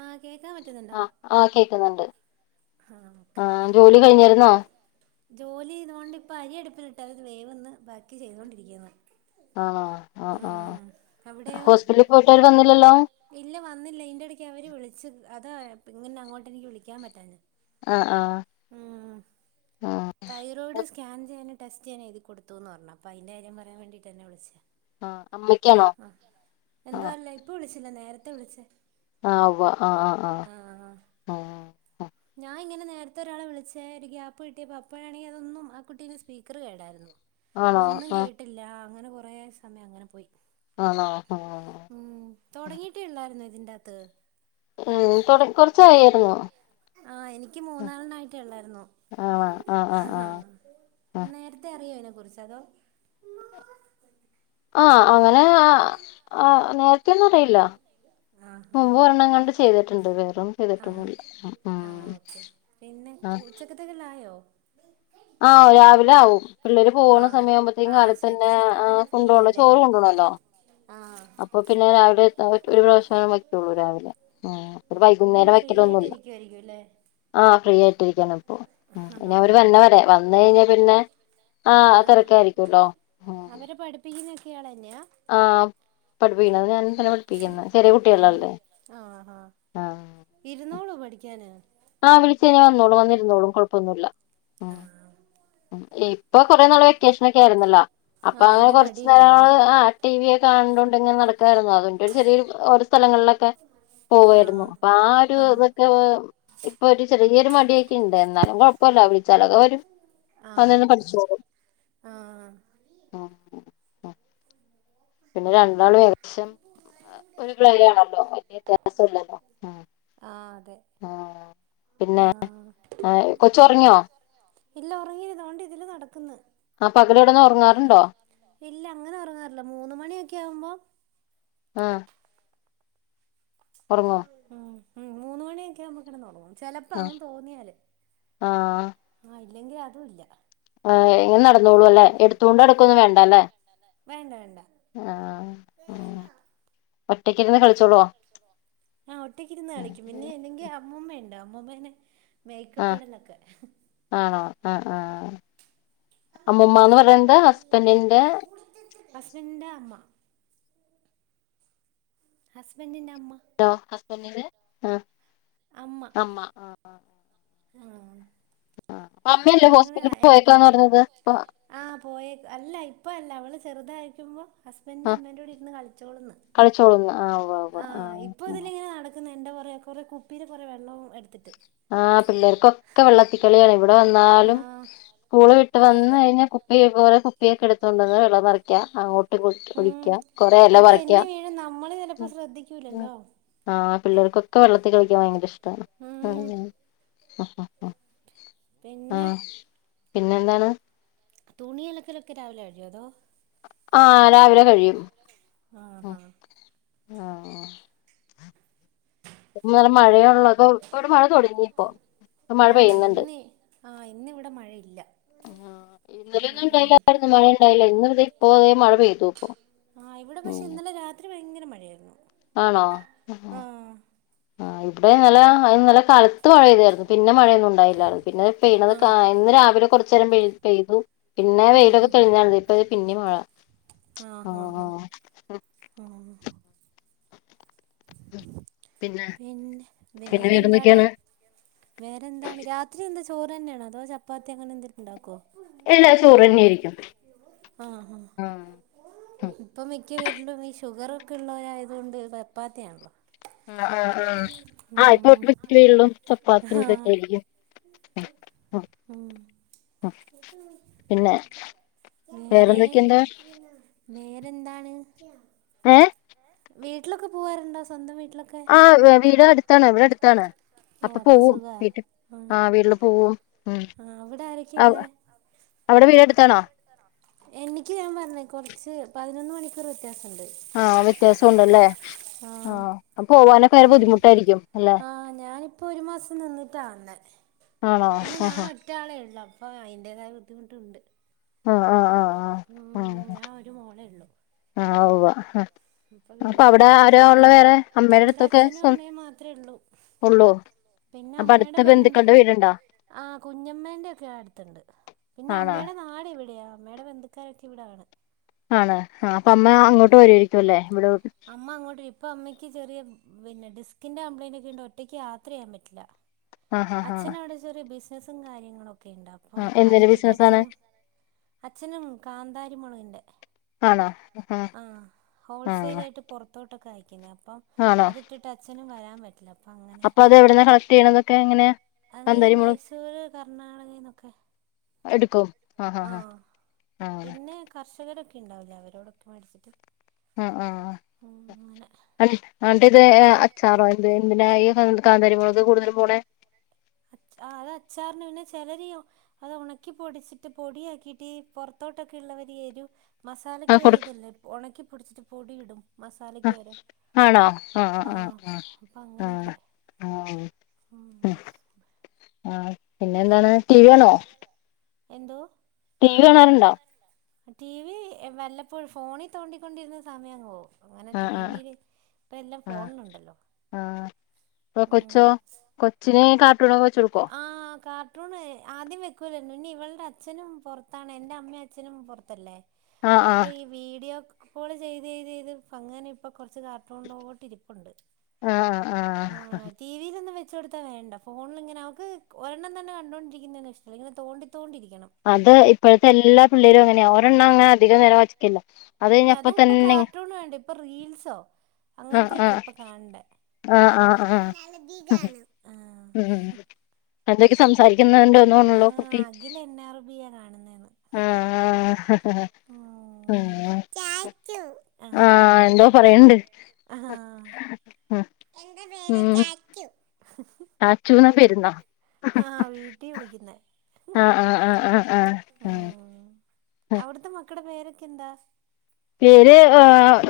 ആഹ് കേക്കാൻ പറ്റുന്നുണ്ടോ ആഹ് ആ കേക്കുന്നുണ്ട്. ആഹ് ആ ഓക്കെ ജോലി കഴിഞ്ഞിരുന്നോ? ജോലി ചെയ്തോണ്ട് ഇപ്പ അരിയടുപ്പിലിട്ട് അത് വേവ്ന്ന് ബാക്കി ചെയ്യേണ്ടിയിരിക്കുന്ന്. ആഹാ ആഹാ. അവിടെയോ ഇല്ല വന്നില്ല ഇന്റെടക്ക് അവര് വിളിച്ച്. അതെ ഇങ്ങനെ അങ്ങോട്ട് എനിക്ക് വിളിക്കാൻ പറ്റാഞ്ഞെ. ആഹ് ആഹ് ഉം ആഹ് തൈറോയിഡ് സ്കാൻ ചെയ്യാന്. ടെസ്റ്റിനെഴുതി കൊടുത്തുന്ന് പറഞ്ഞു അപ്പൊ അയിന്റെ കാര്യം പറയാൻ വേണ്ടിയിട്ട് എന്നെ വിളിച്ചയാ ആഹ് അമ്മയ്ക്കാണോ ആ എന്തോ അല്ല ഇപ്പൊ വിളിച്ചില്ല നേരത്തെ വിളിച്ചേ ആ ഉവ്വ് ആഹ് ആഹ് ആഹ് ആഹ് ആഹ് ഞാൻ ഇങ്ങനെന്നെ നേരത്തെ ഒരാളെ വിളിച്ചേ ഒരു ഗ്യാപ്പ് കിട്ടിയപ്പോ അപ്പോഴണെങ്കി അതൊന്നും ആ കുട്ടീന്റെ സ്പീക്കർ കേടായിരുന്നു അപ്പൊ ആണോ ഒന്നും ആഹ് കേട്ടില്ല അങ്ങനെ കൊറെ സമയം അങ്ങനെ പോയി. ആണോ ആഹ് ഉം തുടങ്ങിട്ടേ ഉള്ളായിരുന്നോ ഇതിന്റെകത്ത് ഉം തുട കൊറച്ചായിരുന്നു. ആഹ് എനിക്ക് മൂന്നാളിനായിട്ടെ ഉള്ളായിരുന്നു ആണോ ആഹ് ആഹ് ഹ് ആഹ് ഹാ ആഹ് നേരത്തെ അറിയോ അതിനെ കുറിച്ച് അതോ ആഹ് അങ്ങനെ ആഹ് ആഹ് നേര [unintelligible] ആ ഹാ മുമ്പ് ഒരെണ്ണം ങ്ങാണ്ട് ചെയ്തിട്ടുണ്ട് വേറെ പ്പം ആ ചെയ്തിട്ടൊന്നുല്ല ഉം ഉം ആ ഓക്കെ പിന്നെ ആഹ് ഉച്ചക്കത്തേക്കുള്ളായോ ആഹ് രാവിലെ ആവും പിള്ളേര് ആ പോകണ സമയ ആ ആകുമ്പോത്തേക്കും കാലത്ത് ശരി തന്നെ ശരി അപ്പോൾ ആ പിന്നെ ഫ്രീ കൊണ്ടോവള്ള അല്ലേ ചോറ് കൊണ്ടു പോണല്ലോ ആ അപ്പൊ പിന്നെ രാവിലെ ഒരു പ്രാവശ്യ വ്യക്കയുള്ളൂ രാവിലെ ഉം ആ ഒരു അപ്പോൾ വൈകുന്നേരം പിന്നെ ഫ്രീ വയ്ക്കൽന്നുല്ല ആയിട്ടിരിക്കുമായിരിക്കും അല്ലേ ആഹ് ഫ്രീ ആയി ട്ടിരിക്കാണിപ്പോ ഉം ഇനി അവര് ആഹ് വര്ണ വരെ വന്ന് കഴിഞ്ഞാ പിന്നെ ആ ആഹ് തിരക്കായിരിക്കുംല്ലോ ആ അവരെ പഠിപ്പിക്കുന്നൊക്കെ ഇയാളെന്നെയാ ആഹ് പഠിപ്പിക്കുന്നത് ഞാൻ തന്നെ പഠിപ്പിക്കുന്നെ ചെറിയ ഉം കുട്ടികളല്ലേ ആഹ് ആഹ് ആഹ് ഇരുന്നോളോ പഠിക്കാന്? ആഹ് വിളിചെയ്ഞ്ഞ വന്നോളും വന്നിരുന്നോളും കൊഴപ്പൊന്നുല്ല. ഉം ആഹ് ഇപ്പൊ കൊറെേ നാള് വെക്കേഷൻ ഒക്കെ ആയിരുന്നല്ലോ അപ്പൊ അങ്ങനെ അയിന്റെ കൊർച്ചു മടി ഇണ്ടാവുല്ലേ നേരങ്ങള് ആഹ് ടി വിയൊക്കെ കണ്ടോണ്ട് ഇങ്ങനെ നട- ക്കായിരുന്നു അതിന്റെ ഒരു ചെറിയൊരു ഓരോ സ്ഥലങ്ങളിലൊക്കെ പോവായിരുന്നു ആഹ് അപ്പൊ ആഹ് ഒരു ഇതൊക്കെ ഇപ്പൊ ഒരു ചെറിയൊരു മടിയൊക്കെ ഇണ്ട് എന്നാലും കുഴപ്പല്ല വിളിച്ചാലൊക്കെ വരും ആഹ് അന്നന്നെ പഠിച്ചോളും ആഹ് ആഹ് ആഹ് പിന്നെ രണ്ടാള് വേറെ ദേശം ഒര് പ്രായാണല്ലോ വല്യ [unintelligible] ആഹ് അതെ ആഹ് പിന്നെ ആഹ് കൊച്ചുറങ്ങിയോ ഇല്ല ഉറങ്ങിയില്ല തോണ്ട് ഇതിലെ നടക്കുന്നു ആ പകല് കിടന്നോറങ്ങാറുണ്ടോ ഇല്ല അങ്ങനെ ഉറങ്ങാറില്ല മൂന്ന് മണിയൊക്കെ ആവുമ്പോ- ആഹ് ഉറങ്ങോ മ മൂന്നു മണിയൊക്കെ ആവുമ്പൊ കിടന്നുറങ്ങും ചെപ്പോ അവൾക്ക് തോന്നിയാല് ആ ആഹ് ഇല്ലെങ്കിൽ അതും ഇല്ല ആഈ ഇങ്ങനെ നടന്നോളൂല്ലേ എടുത്തോണ്ട്ടക്കൊന്നും വേണ്ടല്ലേ വേണ്ട വേണ്ട ആഹ് ഉ ഒറ്റക്കിരുന്ന് കളിച്ചോളോ ആഹ് ഒറ്റക്കിരുന്ന് കളിക്കും പിന്നെ അല്ലെങ്കിൽ അമ്മൂമ്മയണ്ട് അമ്മമ്മേനെ ആഹ് മേക്കപ്പെടുന്നതൊക്കെ ആണോ ആഹ് ആഹ് അമ്മൂമ്മന്ന് പറയത് ഹസ്ബൻറിന്റെ ഹസ്ബൻഡിന്റെ അമ്മ ഹസ്ബൻഡിന്റെമ്മ ആ ഹസ്ബന്റിന്റെ ആഹ് അമ്മ ആഹ് അമ്മയല്ലേ ഞങ്ങള് ഹോസ്പിറ്റല് പോയക്കാന്ന് പറഞ്ഞത് പോയ അല്ല ഇപ്പ അല്ല അവള് ചെറുതായിരിക്കുമ്പോൾ ഹസ്ബൻഡറിന്റെ ആഹ് അമ്മേ് ടെ കൂടി ഇരുന്ന് കളിച്ചോളന്ന് വോ വോ ആഹ് എന്താ പറയാ കുറെ കുപ്പീൽ കുറെ വെള്ളം എടുത്തിട്ട് ആ പിള്ളേർക്കൊക്കെ വെള്ളത്തി കളിയാണ് വിടെ ടെ വന്നാലും ആഹ് സ്കൂള് വിട്ട് അതെ വന്ന് അതെ കഴിഞ്ഞ കു ചെയ ഒക്കെ എടുത്തോണ്ട് വെള്ളം നിറിക്കാം അങ്ങോട്ട് ഉം കുടിക്ക കൊറ എല അത് പറിക്ക തെന്നി വീഴും നമ്മള് ചെലപ്പോ ശ്രദ്ധിക്കൂലല്ലോ ആഹ് പിള്ളേർക്കൊക്കെ വെള്ളത്തിൽ കളിക്കാൻ ഭയങ്കര ഇഷ്ട ഉം ആഹ് ആഹ് പിന്നെ പിന്നെന്താണ് തുണി അലക്കലൊക്കെ രാവിലെ കഴിയോ അതോ ആഹ് രാവിലെ കഴിയും ആഹ് ആഹ് നല്ല മഴയൊള്ളപ്പ ഇടെ മഴ തൊടങ്ങിപ്പോ മഴ പെയ്യുന്നുണ്ട് ആഹ് ഇന്നവിടെ ആഹ് ഇന്നലെ ഒന്നും ഉം ഇണ്ടായില്ല ആഹ് മഴണ്ടായില്ല ഇന്ന് ഇപ്പോ മഴ പെയ്തു ഇപ്പോ ആഹ് ഇവിടെ പക്ഷെ ഇന്നലെ രാത്രി ഭയങ്കര മഴയായിരുന്നു ആണോ ആഹ് ആഹ് ഇവിടെ ഇന്നലെ നല്ല കാലത്ത് മഴെയ്തായിരുന്നു പിന്നെ മഴ- ണ്ടായി പിന്നെ പെയ് ആഹ് ഇന്ന് രാവിലെ കുറച്ച നേരം പെയ്തു പിന്നെ ആഹ് വെയിലൊക്കെ തെളിഞ്ഞ ഇപ്പത് പിന്നിം മയ ആഹ് ഹാ ഹാ ഹ മ് പിന്നെ വേറെന്താടാ വേറെന്താണ് രാത്രി എന്താ? ചോറ് തന്നെയണതോ ചപ്പാത്തി അങ്ങെന്തെങ്കണ്ടാക്കുമോ? എല്ലാ സൂറന്നെ ആായിരിക്കും. ആഹ് വരിലും ഈ ഷുഗർ ഒക്കെ ഉള്ളവരയതുകൊണ്ട് പപ്പാത്തിയാ ണല്ലോ? ആ ആ ആ ആ്പ്പ [unintelligible] ള്ളൂ ചപ്പാത്തിന് പറ്റായിരിക്കും. ഉമ് പിന്നെ [unintelligible] വേരെ വേറെന്തൊക്കെയുണ്ട് വേരെന്താണ് ഏ വീട്ടിലൊക്കെ പോവാറുണ്ടോ സ്വന്തംമായി ആഹ വീടെ അടുത്താണ് ഇവിടെ അടുത്താണ് അപ്പൊ ഓ പോവും സുഖാ വീട്ടിൽ ആ വീട്ടില് പോകവും ആ അവിടെ ഉ ആരൊക്കെയുള്ളേ അവിടെ വീടെ എടുത്തണോ എനിക്ക് ഞാൻ പറഞ്ഞേ കൊറച്ച് പതിനൊന്ന് മണിക്കൂർ വ ആഹ വ്യത്യാസംണ്ടല്ലേ ആ ആഹ ബുദ്ധിമുട്ടായിരിക്കും അല്ലെ [inaudible] ഞാനിപ്പോൊ ഒരു മാസം നിന്നിട്ടാണ് ആണോ പിന്നെ ഞാന ആഹാ ഒറ്റ ആളേ ഉള്ളു അപ്പൊ അയിന്റേതായ ബുദ്ധിമുട്ടുണ്ട് ആഹ ആഹ ആഹ് ആഹ ഉം ഉഹ ഞാൻ ഒരു ആ ആ ഉവ്വ് [unintelligible] ഇപ്പൊ വീട്ടില അമ്മയുടെ നമ്മടെ അച്ഛനും അമ്മയും മാത്രമേ ഉള്ളു ഉള്ളോ പിന്നെ അമ്മയുടെ ബന്ധം ആഹ കുഞ്ഞമ്മേന്റെ ഒക്കെ അടുത്തുണ്ട് പിന്നെ ആണോ അമ്മയുടെ നാട് എവിടെയാ അമ്മയുടെ ബന്ധുക്കാരൊക്കെ ഇവിടൊണ് ആണ് ആ അപ്പ അമ്മ അങ്ങോട്ട് വരയിരിക്കുംല്ലേ അമ്മ അങ്ങോട്ട് ഇപ്പൊ അമ്മയ്ക്ക് ചെറിയ പിന്നെ ഡിസ്കിൻ്റെ കംപ്ലയിൻറ് ഒക്കെ ഉണ്ട് ഒറ്റക്ക്യാത്ര ചെയ്യൻ പറ്റില്ല ആ ആ അച്ഛന അവിടെ ചെറിയ ബിസിനസ്സും കാര്യങ്ങളുംക്കെ ഒക്കെണ്ട് ആ അപ്പം എന്തിന്റെ അതിട്ടിട്ട് ബിസിനസാണ് അച്ഛനും അച്ഛനും കാന്താരി മുളകൻന്റെ ആണോ ഹ ആഹ ത്തോട്ടൊക്കെ കയക്കുന്നേ അപ്പം അത്ട്ടിട്ട് അച്ഛനും വരാൻ പറ്റില്ല അപ്പൊ അത് എവിടെന്ന കളക്ട് ചെയ്യണതൊക്കെ എങ്ങനെയാ അത് മൈസൂര് കർണാടകന്നൊക്കെ എടുക്കോ ആഹ് ഹഹ് ആഹ ആഹ പിന്നെ കർഷകരൊക്കെ ഉണ്ടാവില്ല അവരോടൊക്കെ മേടി ച്ചിട്ട് ആ ആ ആട്ടത് ആ ആ ചാറോ എ എന്തിന കാന്തരിമളക്കെ കൂടുതലും പോണ അച് ആ അത് അച്ചാറിന് പിന്നെ ചിലരോ അത് ഉണക്കി പൊടിച്ചിട്ട് പൊടിയാക്കിട്ട് പുറത്തോട്ടൊക്കെ ഉള്ള രു [unintelligible] മസാലക് ആഹ് കൊടുക്ക ഇതല്ലേ ഉണക്കിപ്പൊടിച്ചിട്ട് പൊടിയിടും മസാലക്യാരം ആഹ ആഹ ആഹ ആഹ ഉം ഉ ആ പിന്നെ എന്താണ് ടി വി ആണോ എന്തോ തീ കാണാറുണ്ടോ ടി വി വല്ലപ്പോഴ ഫോണിൽ തോണ്ടിക്കൊണ്ടിരുന്ന സമയം അങ്ങങ്ോവും അങ്ങനെ ആഹ് ആഹ് ടിവിയില് ഇപ്പ എല്ലാം ഫോണുണ്ടല്ലോ ഇപ്പൊ കൊച്ചോ കൊച്ചിനെ കാ ആഹ കാർട്ടൂണ് ആദ്യം വെക്കൂല നി ഇവളടെ അച്ഛനും പുറത്താണ് എന്റെ അമ്മയും അച്ഛനും പുൊറത്തല്ലേ ആഹ് അപ്പൊ ആഹ് ഈ വീഡിയോ അപ്പോള് ചെയ്ത് ചെയ്ത് ചെയ്ത് അങ്ങനെ ഇപ്പൊ കൊറച്ച് കാർട്ടൂണ്ട് പോട്ട് ഇരിപ്പുണ്ട് ആഹ ആഹ ആഹ ആഹ് ടി വിയിലൊന്നും വെച്ച് കൊടുത്താ വേണ്ട ഫോണിൽ ഇങ്ങനെ അവക്ക് ഒരെണ്ണം തന്നെ കണ്ടോണ്ടരിക്കുന്ന ഇഷ്ട ഇനെ തോ അതേ ഇപ്പോഴത്തെ എല്ലാ പിള്ളേരും അങ്ങനെ ഒരെണ്ണം അങ്ങനെ അധികം നേരം വെച്ച് ഇല്ല അതും ഇപ്പൊ കാർട്ടൂൺ വേണ്ട ഇപ്പൊ റീൽസോ ആഹ് അങ്ങനത്തെയൊക്കെ ആഹ് ഇപ്പൊ കാണണ്ടേ ആഹ് ആഹ് ആ ഉമ് എന്തൊക്കെ സംസാരിക്ക എന്തോന്നോണല്ലോ ആഹ് കുട്ടി അഖിൽ എൻ ആർ ബിയാ കാണുന്നേന്ന് ആഹ ആ ഉം ചാച്ചു ആ എന്തോ പറയണ്ട് ആ എന്റെ പേര് ചാച്ചു ചാചൂന്ന പെരുന്നാ ആ വീട്ടി വിളിക്കുന്നേ ആ ആ ആ ആ ആ ഹ അവിടത്തെ മക്കടെ പേരൊക്കെ എന്താ? പേര് ഏ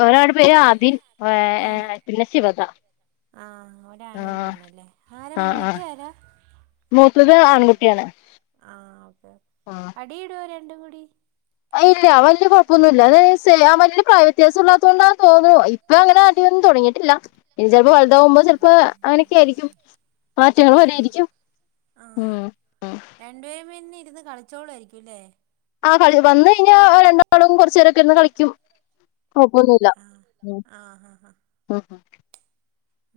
ഒരാള്ടെ പേര് ആദിൻ ഏ ഏ പിന്നെ ശിവത ആ ഒരാണ് ഒരു പെണ്ണല്ലേ ആര ആഹ് ആഹ് മൂത്തിയരാ മൂത്തത് ആൺകുട്ടിയാണ് ആ അപ്പൊ ആഹ് അടിടൊ അവർ ഇല്ല വല്യ കുഴപ്പൊന്നുല്ല അത് [unintelligible] പ്രായവത്യാസം ഇല്ലാതോണ്ടാന്ന് തോന്നുന്നു ഇപ്പൊ അങ്ങനെ അടിയൊന്നും തുടങ്ങിട്ട് ഇല്ല ഇനി ചിലപ്പോ വലുതാവുമ്പോ ചിലപ്പോ അങ്ങനൊക്കെ ആയിരിക്കും മാറ്റങ്ങൾ ആഹ് വരുമായിരിക്കും ആഹ് ഉമ് ഉമ് രണ്ടുപേരും [unintelligible] കളിച്ചോളായിരിക്കുംല്ലേ ആ കളി വന്ന് കഴിഞ്ഞാ ഓരണ്ടാളും കുറച്ചു നേരൊക്കെ ഇരുന്ന് കളിക്കും ക്കുഴപ്പോന്നില്ല ആഹ് ആഹ് ആഹ് ആഹ്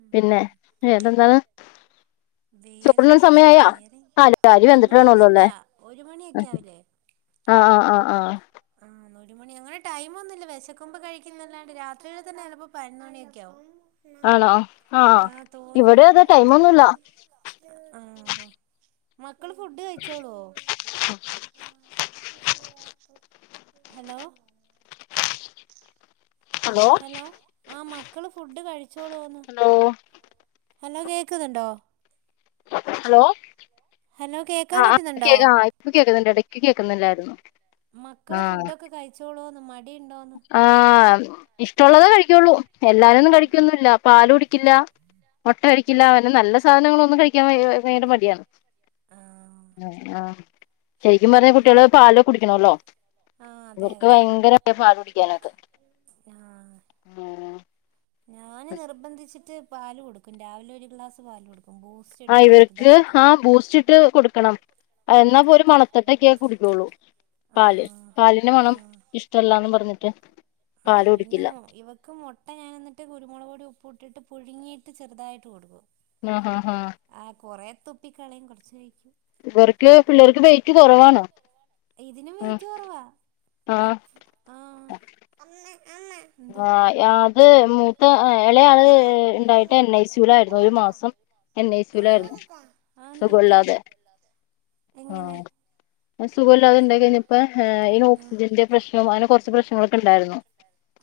ഉം പിന്നെ ഏതന്താണ് വേറെന്താടാ വേറെ അരി വെന്തിട്ട് എന്തോ വേണല്ലോ ഇല്ലല്ല അല്ലേ ഒരു മണിയൊക്കെ ആവില്ലേ ആ ആ ആ ആ ആ ഒരു മണി അങ്ങനെ ടൈം ഒന്നുമില്ല വിശക്കുമ്പ കഴിക്കുന്നല്ലാണ്ട് രാത്രിയുടെ തന്നെ ചിലപ്പോ പതിനൊന്ന് മണിയൊക്കെ ആവും ആണോ ആ ആഹ് തോ ഇവിടെ അതേ ടൈമൊന്നുല്ല ആ മക്കള് ഫുഡ് കഴിച്ചോളോ ഹലോ ഹലോ ആ മക്കള് ഫുഡ് കഴിച്ചോളോന്ന് ഹലോ ഹലോ കേക്കുന്നുണ്ടോ ഹലോ ഹലോ കേക്കാൻ ആ ആ പറ്റുന്നുണ്ടോ കേക്ക ആ ഇപ്പ കേക്ക്ന്ന്ണ്ട് ഇടക്ക് കേക്കുന്നില്ലായിരുന്നു മക്കള് ഫുഡ് ഒക്കെ കഴിച്ചോളോന്ന് മ ആ ഇഷ്ടള്ളതേ കഴിക്കുള്ളൂ എല്ലാതും ഒന്നും കഴിക്കൊന്നുല്ല പാല് കുടിക്കില്ല മുട്ട കഴക്കില്ല അങ്ങനെ നല്ല സാധനങ്ങളൊന്നും കഴിക്കാൻ വയങ്കര മടിയാണ് ആ ഉ ആ ശരിക്കും പറഞ്ഞ കുട്ടികള് പാല് കുടിക്കണല്ലോ ആ അതെ ഇവർക്ക് അതെ ഭയങ്കര മട്യ പാല് കുടിക്കാനൊക്കെ ആ ആ ഞാന് നിർബന്ധിച്ചിട്ട് പാല് കൊടുക്കും രാവിലെ ഒരു ഗ്ലാസ് പാല് കൊടുക്കും ബൂസ്റ്റ് ആ ഇട്ടിട്ട് ഇവർക്ക് ചെറുതായിട്ട് ആ ബൂസ്റ്റ് ഇട്ട് കൊടുക്കണം എന്നാപ്പൊ ഒരു മണത്തട്ടക്കെ കുടിക്കുള്ളൂ ആ പാല് പാലിന്റെ ആ മണം ഇഷ്ടല്ലാന്ന് പറഞ്ഞിട്ട് ആ പാല് കുടിക്കില്ല പിന്നേം ഇവക്ക് മുട്ട ഞാൻ ന്നിട്ട് കുരുമുളക് പൊടി പുട്ടിട്ട് പുഴുങ്ങിട്ട് ചെറുതായിട്ട് കൊടുക്കും ആഹ ആ കൊറെ തുപ്പി കളയും കൊറച്ച് കഴിക്കും ഇവർക്ക് പിള്ളേർക്ക് വെയിറ്റ് കൊറവാണ് ഇതിനും വെയിറ്റ് കൊറവാ ആ ഇപ് ആഹ് എന്തോ ആഹ് അത് മൂത്ത ആ ഇളയാള് ആഹ് ഇണ്ടായിട്ട് എൻ ഐ സ്യു ലായിരുന്നു ഒരു മാസം എൻ ഐ സ്യുലായിരുന്നു അതെന്ത് പറ്റി സുഖല്ലാദേ എങ്ങനെ സുഖല്ലാതെ ഇണ്ടാഴി കഴിഞ്ഞപ്പോ ഈ ഓക്സിജന്റെ പ്രശ്നം അങ്ങെനെ കുറച്ച് പ്രശ്നങ്ങളൊക്കെ ഉണ്ടായിരുന്നു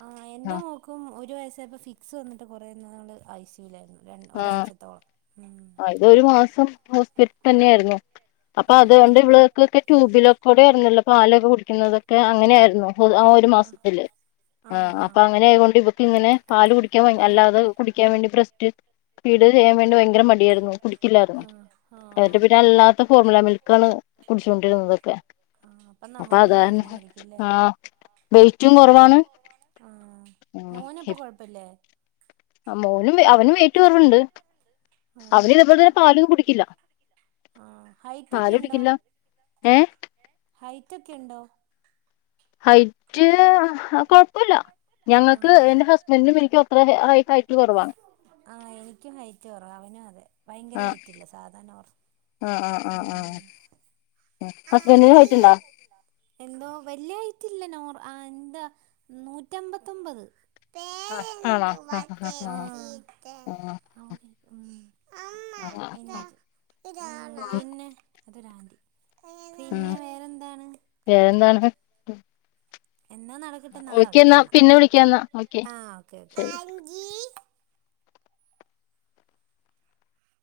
ആ എന്റെ മോക്കും ഒരു വയസ്സായപ്പോ ഫിക്സ് വന്നിട്ട് കുറെ ന്നാള് അയ്‌സിയൂവിലായിരുന്നു ആഹ അതരു മാസം ഹോസ്പിറ്റൽ തന്നെയായിരുന്നു, അപ്പൊ ആഹാ അതൊണ്ട് ഇവൾക്കൊക്കെ ട്യൂബിലൊ കൂടെ [unintelligible] പാലൊക്കെ കുടിക്കുന്നതൊക്കെ അങ്ങനെയായിരുന്നു ആ ഒരു മാസത്തില് ആ ആഹാ അപ്പൊ അങ്ങനെ ആയൊണ്ട് ഇവക്ക് ഇങ്ങനെ പാല് കുടിക്കാൻ ആഹ് അല്ലാതെ കുടിക്കാൻ വേണ്ടി ബ്രസ്റ്റ് ഫീട് ചെയ്യാൻ വേണ്ടി ഭയങ്കര മടിയായിരുന്നു കു ല്ലായിരുന്നു ആഹ് എന്നിട്ട് ആഹ് പിന്നെ അല്ലാത്ത ഫോർമുല മിൽക്കാണ് കുടിച്ചോണ്ടിരുന്നതൊക്കെ ആഹ് അപ്പം അപ്പൊ നമുക്കും ഒരു അതാരണം വെഷമായിരിക്കുംല്ലേ ആ വെറ്റും കുറവാണ് മോനപ്പം കൊഴപ്പല്ലേ മോനും അവനും വെയ്റ്റ്‌ കുറവുണ്ട് അവന് ഇതേ ആഹ് പോലെ തന്നെ പാലൊന്നും കുടിക്കില്ല ആ ഹൈറ്റ് ഒക്കെ ഉണ്ടോ പാലുടിക്കില്ലാ ഏ റ്റക്കെയുണ്ടോ ഹയിറ്റ്‌ ആ കൊയ പ്പല്ലാ ആ ഞങ്ങക്ക് എന്റെ ഹുസ്‌ബെൻഡിനും എനിക്കും അത്ര ഹൈറ്റ് കൊറവാ ആഹ എനിക്കും ഹൈറ്റ് കുറവ അവനും അതെ ഭയങ്കര ഹൈറ്റ്‌ ഇല്ല സാധാ നോർ ആ ആ ആ ഉം ആ ഹസ്ബൻഡ്ന് ഹൈറ്റ്‌ണ്ടോ എന്തോ വല്യ ഹൈറ്റില്ല നോർ എന്താ നൂറ്റമ്പത്തൊമ്പത് ആ ആണോ പേരെന്തുവാ ഹഹ ഹഹ ചേച്ചീടെ ആ ആ പിന്നെ [unintelligible] അതൊരാന്റി ഉം പിന്നെ വേറെന്താണ് വേറെന്താണ് എന്നാ നടക്കട്ടെ നാളെ ഓക്കെ എന്നാ വിളിക്കാന്ന പിന്നെ വിളിക്കാന്നാ ഓക്കെ ശരി ആന്റീ